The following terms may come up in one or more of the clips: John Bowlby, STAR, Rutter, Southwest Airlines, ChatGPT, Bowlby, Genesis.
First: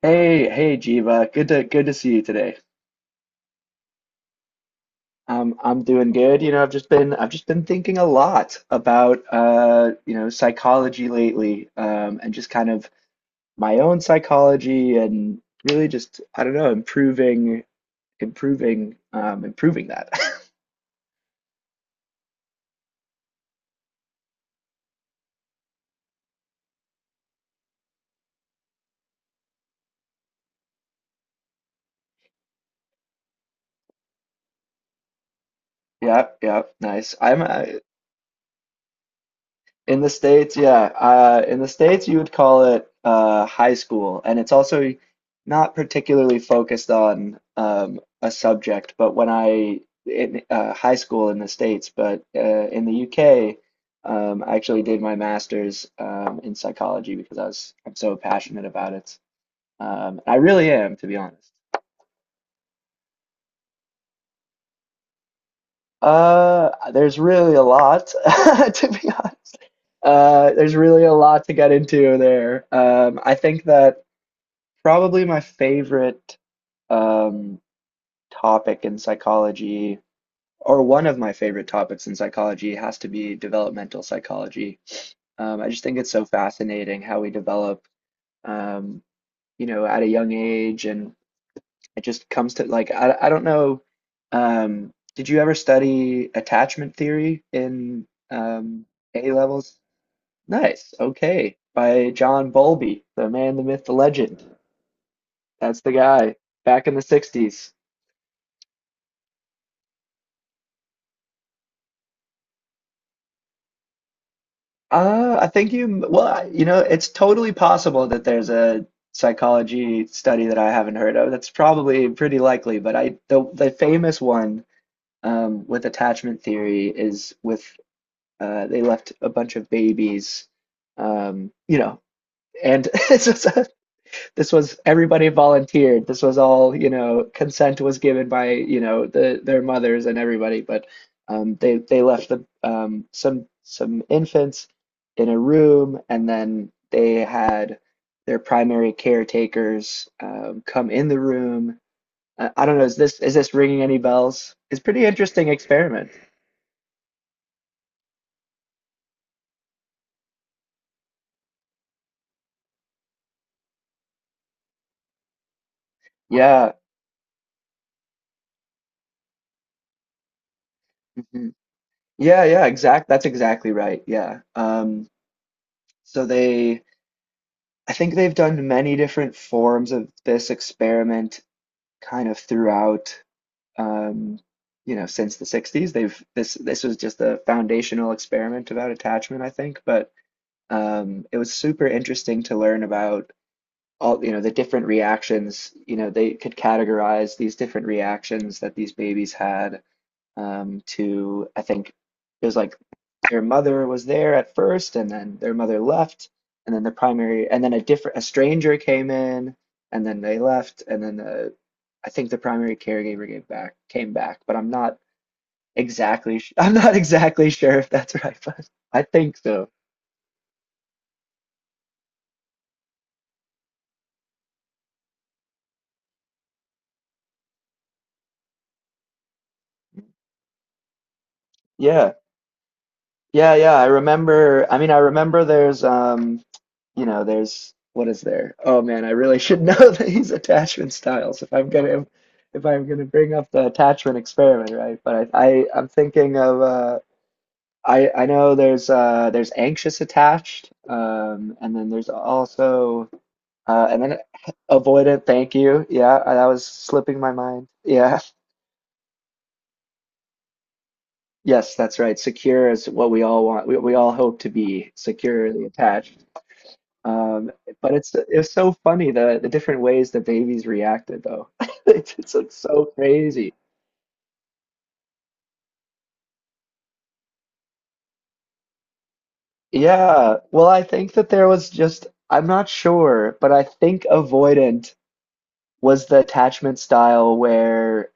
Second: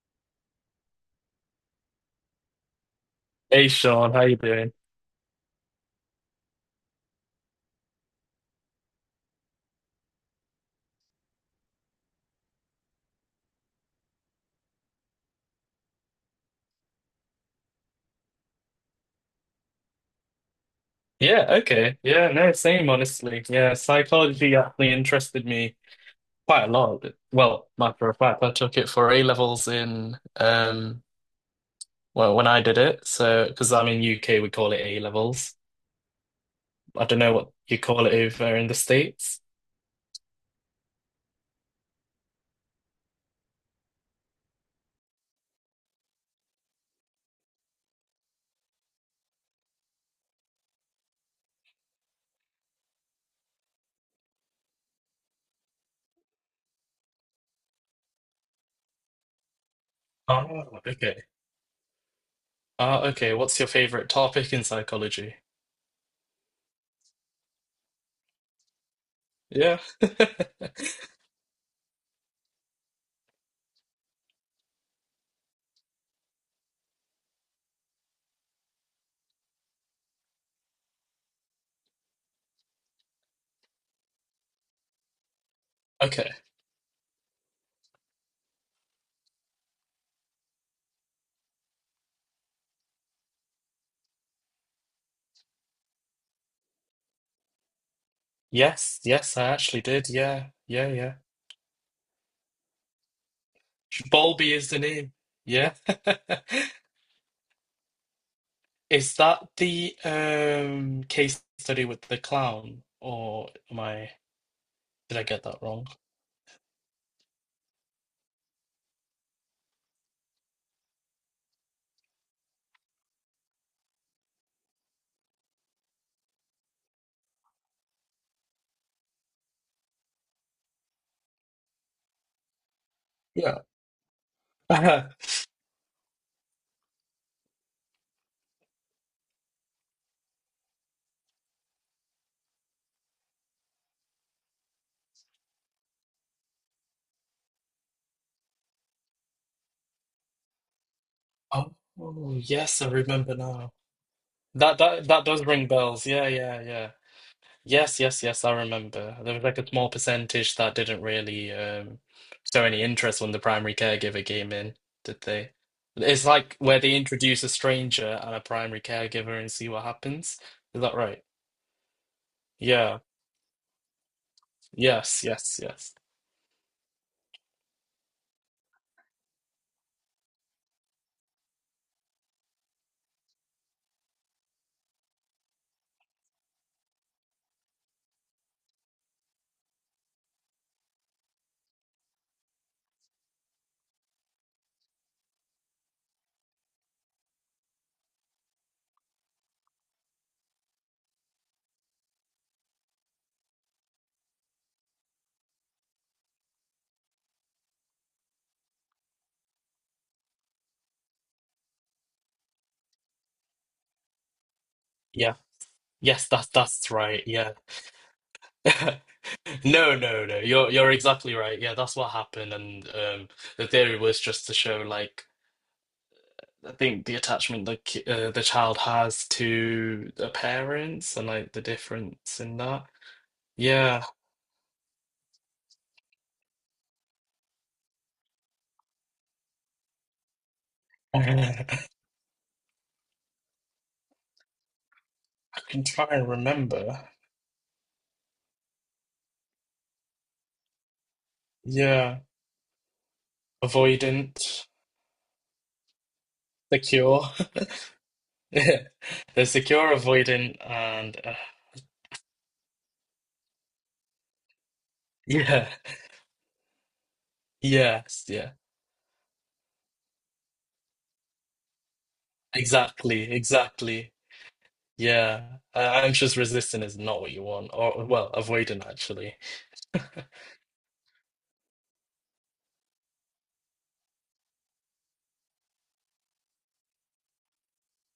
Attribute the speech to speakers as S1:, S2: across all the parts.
S1: Hey, hey, Jiva. Good to see you today.
S2: Hey Sean, how you doing?
S1: I'm doing good. You know, I've just been thinking a lot about you know, psychology lately, and just kind of my own psychology and really just I don't know, improving, improving, improving that.
S2: Yeah, okay. Yeah, no, same honestly. Yeah, psychology actually interested me quite a lot. Well, matter of fact, I took it for A levels in well when I did it. So because I'm in UK we call it A levels.
S1: Yeah, yeah,
S2: I
S1: nice.
S2: don't know
S1: I'm
S2: what you call it over in the States.
S1: in the States, yeah. In the States, you would call it high school, and it's also not particularly focused on a subject. But when I in high school in the States, but in the UK, I actually did my master's in psychology because I'm so passionate about it. I
S2: Oh,
S1: really am, to be
S2: okay.
S1: honest.
S2: Ah, okay. What's your favorite topic in psychology?
S1: There's really a lot, to be honest.
S2: Yeah.
S1: There's really a lot to get into there. I think that probably my favorite um, topic in psychology, or one of my favorite topics in psychology, has to be developmental psychology. I just think it's so
S2: Okay.
S1: fascinating how we develop, um, you know, at a young age, and it just comes to like I don't know. Did you ever study attachment theory in um,
S2: Yes,
S1: A
S2: yes, I
S1: levels?
S2: actually did. Yeah, yeah,
S1: Nice.
S2: yeah.
S1: Okay. By John Bowlby, the man, the myth, the legend.
S2: Bowlby is the name. Yeah.
S1: That's the guy back in the 60s.
S2: Is that the case study with the clown, or did I get
S1: I
S2: that
S1: think
S2: wrong?
S1: you, well, you know, it's totally possible that there's a psychology study that I haven't heard of. That's probably pretty likely, but the famous one, with attachment theory is with, they left a bunch of babies, you know, and it's just,
S2: Yeah.
S1: this was everybody volunteered. This was all, you know, consent was given by, you know, their mothers and everybody, but they left the some infants in a room, and then they had their primary caretakers come in the room.
S2: Oh,
S1: I don't
S2: yes,
S1: know,
S2: I
S1: is this is
S2: remember
S1: this
S2: now.
S1: ringing any bells?
S2: That
S1: It's a pretty
S2: that that does
S1: interesting
S2: ring bells.
S1: experiment.
S2: Yeah, yeah, yeah. Yes, yes, yes, I remember. There was like a small percentage that didn't really show any interest when the primary caregiver came in, did they? It's like
S1: Yeah.
S2: where they introduce a stranger and a primary caregiver and see what happens. Is that right?
S1: Mhm. Yeah, yeah,
S2: Yeah.
S1: exact. that's exactly right. Yeah. Um,
S2: Yes, yes, yes.
S1: so they I think they've done many different forms of this experiment kind of throughout, um, you know, since the 60s. They've this was just a foundational experiment about attachment, I think, but it was super interesting to learn about all, you know, the different reactions. You know, they could categorize these different reactions that these babies had to I think it was like their mother was there at first, and then their mother left, and then a different a stranger came in, and then they left, and then the I think the primary caregiver gave back came back, but I'm not
S2: Yeah. Yes,
S1: exactly
S2: that's
S1: sh I'm
S2: that's
S1: not
S2: right.
S1: exactly
S2: Yeah.
S1: sure if that's right, but I think so.
S2: No, no, no. You're exactly right. Yeah, that's what happened, and the theory was just to show, like, I think the attachment the child has to the parents and like the
S1: Yeah,
S2: difference in that.
S1: yeah, yeah. I
S2: Yeah,
S1: remember. I mean, I remember there's you know, there's what is there? Oh man, I really should know these attachment styles if I'm
S2: I
S1: gonna bring up the attachment experiment, right? But I, I
S2: can
S1: I'm
S2: try and
S1: thinking of
S2: remember.
S1: I know there's anxious attached, and then there's
S2: Yeah,
S1: also and then
S2: avoidant,
S1: avoidant. Thank you. Yeah, that was slipping
S2: secure.
S1: my mind. Yeah,
S2: They're secure, avoidant, and.
S1: yes, that's right. Secure is what we all want. We all hope to be securely
S2: Yeah,
S1: attached. Um, but
S2: yes,
S1: it's
S2: yeah,
S1: so funny the different ways that babies reacted though. It's like so
S2: exactly,
S1: crazy.
S2: exactly. Yeah, anxious resistant is not what you want, or well, avoidant actually.
S1: Yeah. Well, I think that there was just I'm not sure, but I think avoidant was the attachment style where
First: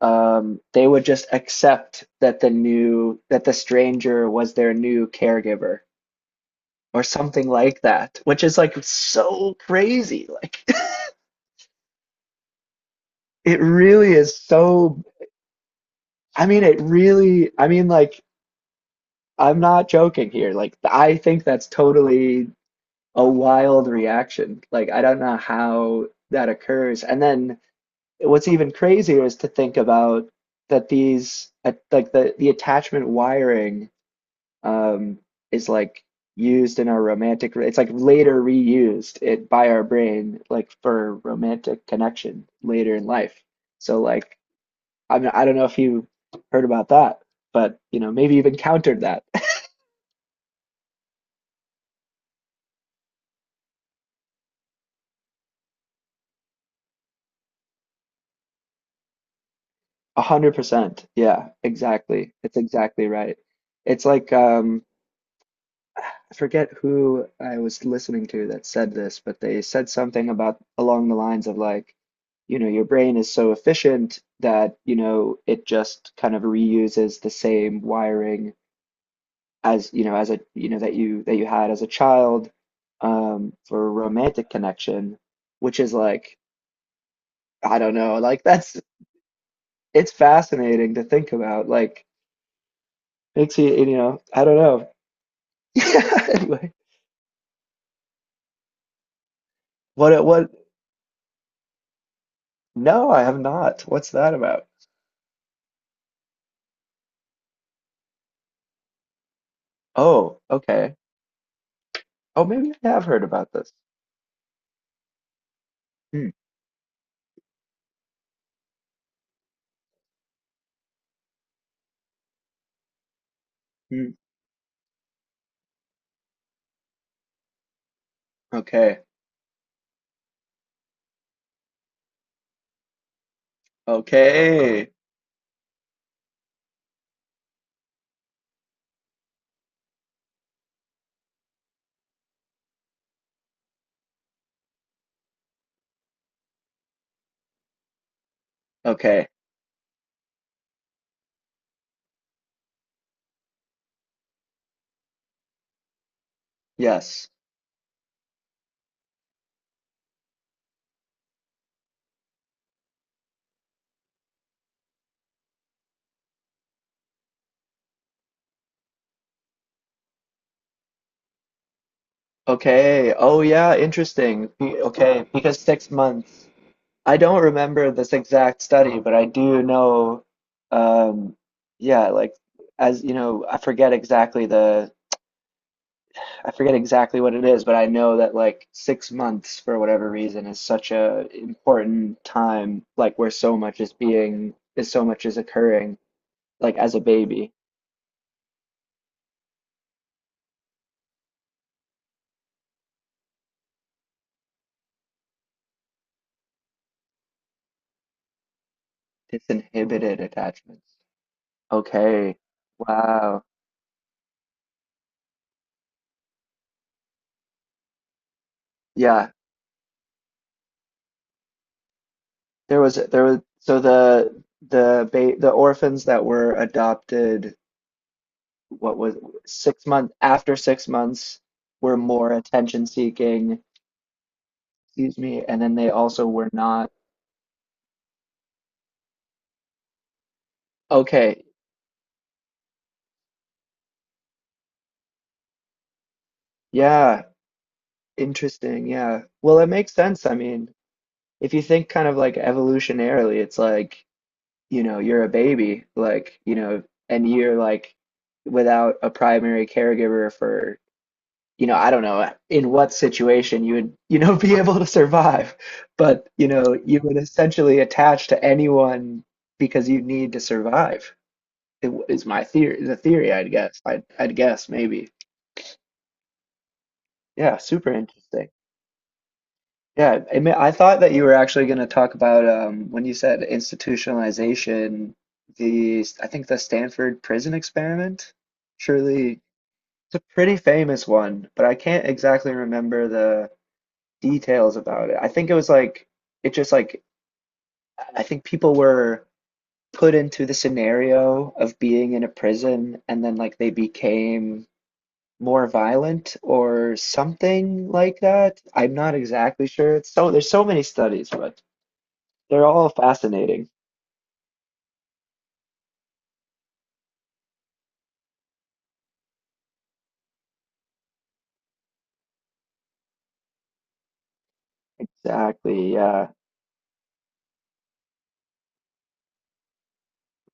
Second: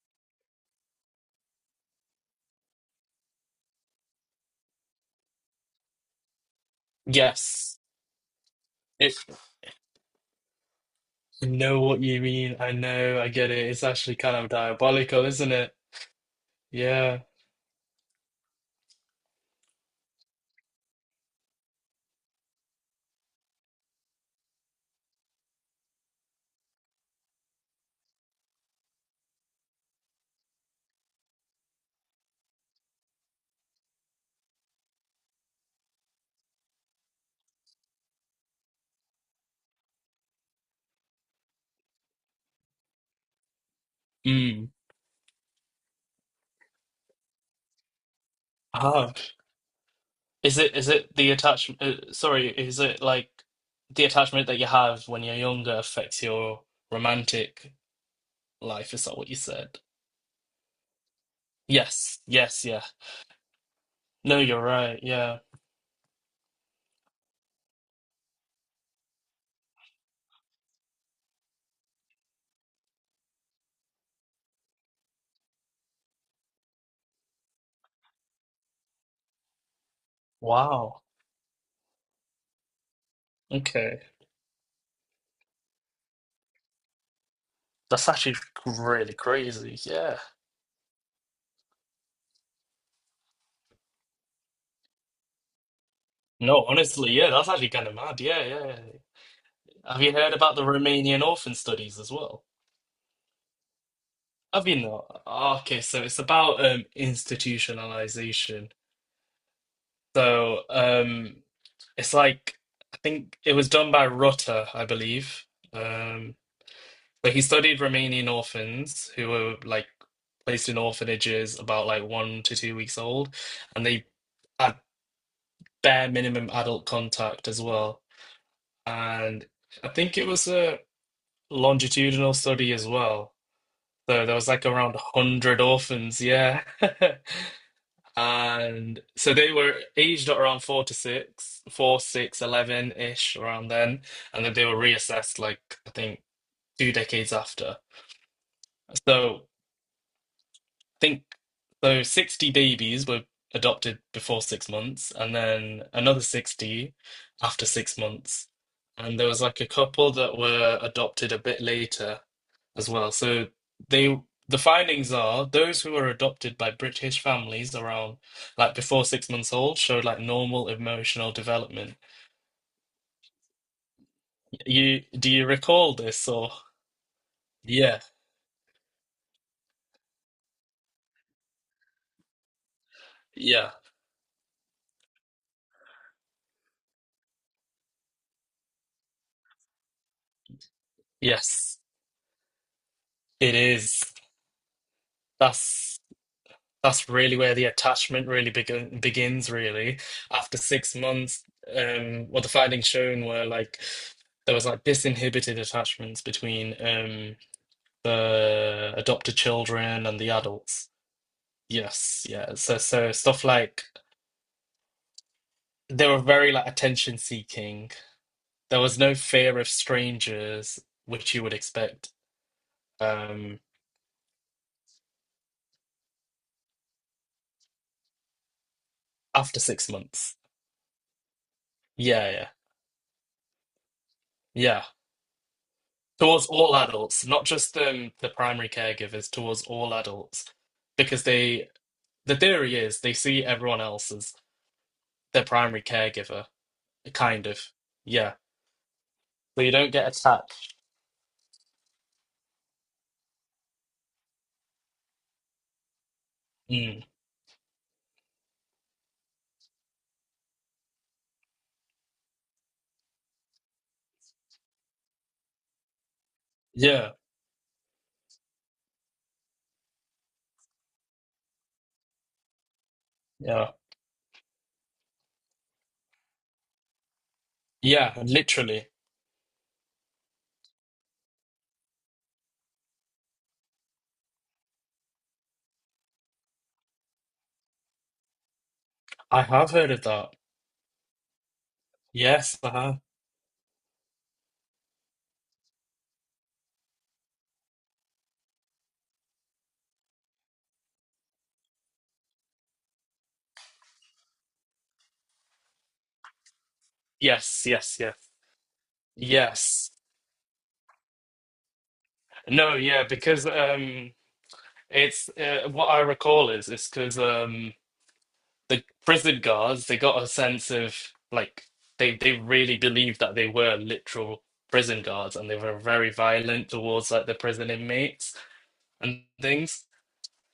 S1: they would just accept that the stranger was their new caregiver or something
S2: Yes,
S1: like that, which is like
S2: it,
S1: so crazy. Like
S2: I know what you mean. I know, I get it.
S1: it
S2: It's
S1: really
S2: actually kind
S1: is
S2: of
S1: so
S2: diabolical, isn't it?
S1: I mean, it
S2: Yeah.
S1: really, I mean, like I'm not joking here. Like, I think that's totally a wild reaction. Like, I don't know how that occurs. And then what's even crazier is to think about that these, like the attachment wiring, um, is like used in our romantic. It's like later reused it by our brain, like for romantic connection later in life. So like,
S2: Mm.
S1: I don't know if you heard about that, but you know, maybe you've encountered
S2: Ah,
S1: that.
S2: is it the attachment? Sorry, is it like the attachment that you have when you're younger affects your romantic life? Is that what you said?
S1: 100%. Yeah,
S2: Yes,
S1: exactly. It's
S2: yes, yeah.
S1: exactly right. It's like
S2: No, you're right. Yeah.
S1: I forget who I was listening to that said this, but they said something about along the lines of like, you know, your brain is so efficient that, you know, it just kind of reuses the same wiring as, you know, as a, you know, that
S2: Wow.
S1: you that you had as a child for
S2: Okay.
S1: romantic connection, which is like, I don't
S2: That's
S1: know,
S2: actually
S1: like that's
S2: really crazy.
S1: it's
S2: Yeah.
S1: fascinating to think about. Like makes you, you know, I don't know. Yeah,
S2: No,
S1: anyway.
S2: honestly, yeah, that's actually kind of mad. Yeah, yeah. Have you
S1: What
S2: heard
S1: what
S2: about the Romanian orphan studies as well?
S1: No, I have not. What's that about?
S2: Have you not? Oh, okay, so it's about institutionalization.
S1: Oh,
S2: So
S1: okay.
S2: um it's
S1: Oh,
S2: like
S1: maybe I
S2: I
S1: have heard
S2: think
S1: about
S2: it was
S1: this.
S2: done by Rutter, I believe.
S1: Hmm.
S2: Um so he studied Romanian orphans who were like placed in orphanages about like 1 to 2 weeks old, and they
S1: Hmm.
S2: had bare minimum adult contact as well.
S1: Okay.
S2: And I think it was a longitudinal study as well. So there was like
S1: Okay.
S2: around 100 orphans, yeah. And so they were aged at around 4 to 6, four, six, 11 6, 11-ish around then. And then they were reassessed, like, I think, 2 decades after.
S1: Okay.
S2: So I think so 60 babies were adopted before 6 months, and then another 60
S1: Yes.
S2: after 6 months. And there was like a couple that were adopted a bit later as well. So they the findings are those who were adopted by British families around, like, before 6 months old showed like normal emotional development.
S1: Okay. Oh yeah, interesting. Be-
S2: You
S1: Okay,
S2: Do you
S1: because six
S2: recall this,
S1: months.
S2: or
S1: I don't remember
S2: yeah,
S1: this exact study, but I do know um yeah, like as you know, I
S2: yeah,
S1: forget exactly the I forget exactly what it is, but I know that like 6 months for whatever reason is such a
S2: yes,
S1: important time, like where so
S2: it
S1: much is
S2: is.
S1: being is so much is occurring,
S2: That's
S1: like as a
S2: that's really
S1: baby.
S2: where the attachment really begins really. After 6 months, what the findings shown were like there was like disinhibited attachments between the adopted children
S1: Disinhibited
S2: and the adults.
S1: attachments.
S2: Yes,
S1: Okay.
S2: yeah. So
S1: Wow.
S2: stuff like they were very like attention seeking. There was no
S1: Yeah.
S2: fear of strangers, which you would expect
S1: There was
S2: um
S1: so the orphans that were adopted what was
S2: after
S1: six
S2: six
S1: months
S2: months.
S1: after 6 months were more
S2: Yeah, yeah,
S1: attention seeking,
S2: yeah.
S1: excuse me, and then they also
S2: Towards
S1: were
S2: all
S1: not
S2: adults, not just the primary caregivers, towards all adults, because
S1: okay.
S2: the theory is they see everyone else as their primary caregiver,
S1: Yeah,
S2: kind of. Yeah.
S1: interesting, yeah. Well,
S2: So
S1: it
S2: you don't
S1: makes
S2: get
S1: sense. I mean,
S2: attached.
S1: if you think kind of like evolutionarily, it's like, you know, you're a baby, like, you know,
S2: Mm.
S1: and you're like without a primary caregiver for, you know, I don't know in what situation you would, you know, be able to survive. But, you know, you
S2: Yeah,
S1: would essentially attach to anyone because you need to survive. Is my theory, the theory, I'd
S2: yeah,
S1: guess. I'd guess maybe. Yeah, super
S2: yeah.
S1: interesting.
S2: Literally,
S1: Yeah, I mean, I thought that you were actually going to talk about when you said institutionalization, the I think the Stanford prison experiment. Surely
S2: I have heard of
S1: it's
S2: that.
S1: a pretty famous one, but I can't exactly
S2: Yes, I have.
S1: remember the details about it. I think it was like it just like I think people were put into the scenario of being in a prison and then like they became more violent or
S2: Yes,
S1: something
S2: yes,
S1: like
S2: yes,
S1: that. I'm not exactly
S2: yes.
S1: sure. It's so there's so many studies, but they're
S2: No,
S1: all
S2: yeah, because
S1: fascinating.
S2: it's what I recall is because the prison guards they got a sense of, like, they really believed that they were literal prison guards and they were
S1: Exactly.
S2: very
S1: Yeah.
S2: violent towards like the prison inmates and things.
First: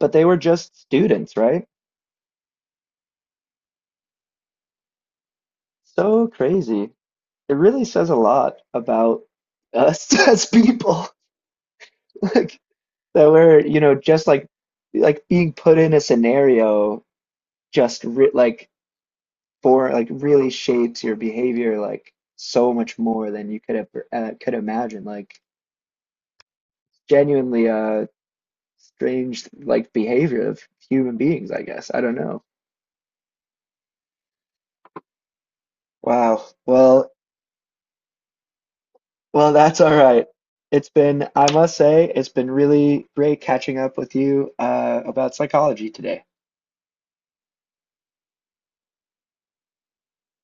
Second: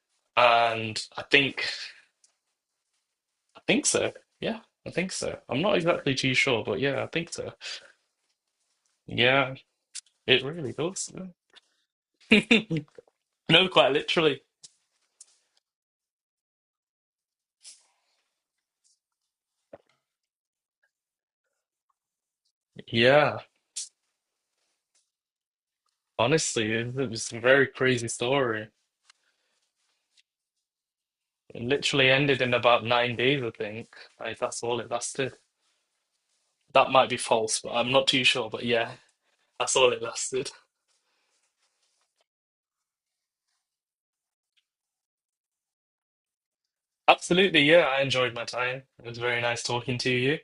S1: But they were just
S2: And I
S1: students,
S2: think
S1: right?
S2: I think so. Yeah, I think so. I'm not exactly
S1: So
S2: too sure, but
S1: crazy.
S2: yeah, I think so.
S1: It really says a lot about
S2: Yeah,
S1: us
S2: it
S1: as
S2: really
S1: people.
S2: does.
S1: Like that we're,
S2: No,
S1: you
S2: quite
S1: know, just
S2: literally.
S1: like being put in a scenario just re like for like really shapes your behavior like so much more
S2: Yeah.
S1: than you could ever could imagine. Like
S2: Honestly, it was a very
S1: genuinely
S2: crazy story.
S1: strange like behavior of human beings,
S2: It
S1: I guess. I
S2: literally
S1: don't
S2: ended
S1: know.
S2: in about 9 days, I think. Like that's all it lasted.
S1: Wow.
S2: That might
S1: Well,
S2: be false, but I'm not too sure. But yeah,
S1: well,
S2: that's
S1: that's
S2: all
S1: all
S2: it
S1: right.
S2: lasted.
S1: It's been, I must say, it's been really great catching up with you about psychology today.
S2: Absolutely, yeah, I enjoyed my time. It was very nice talking to you.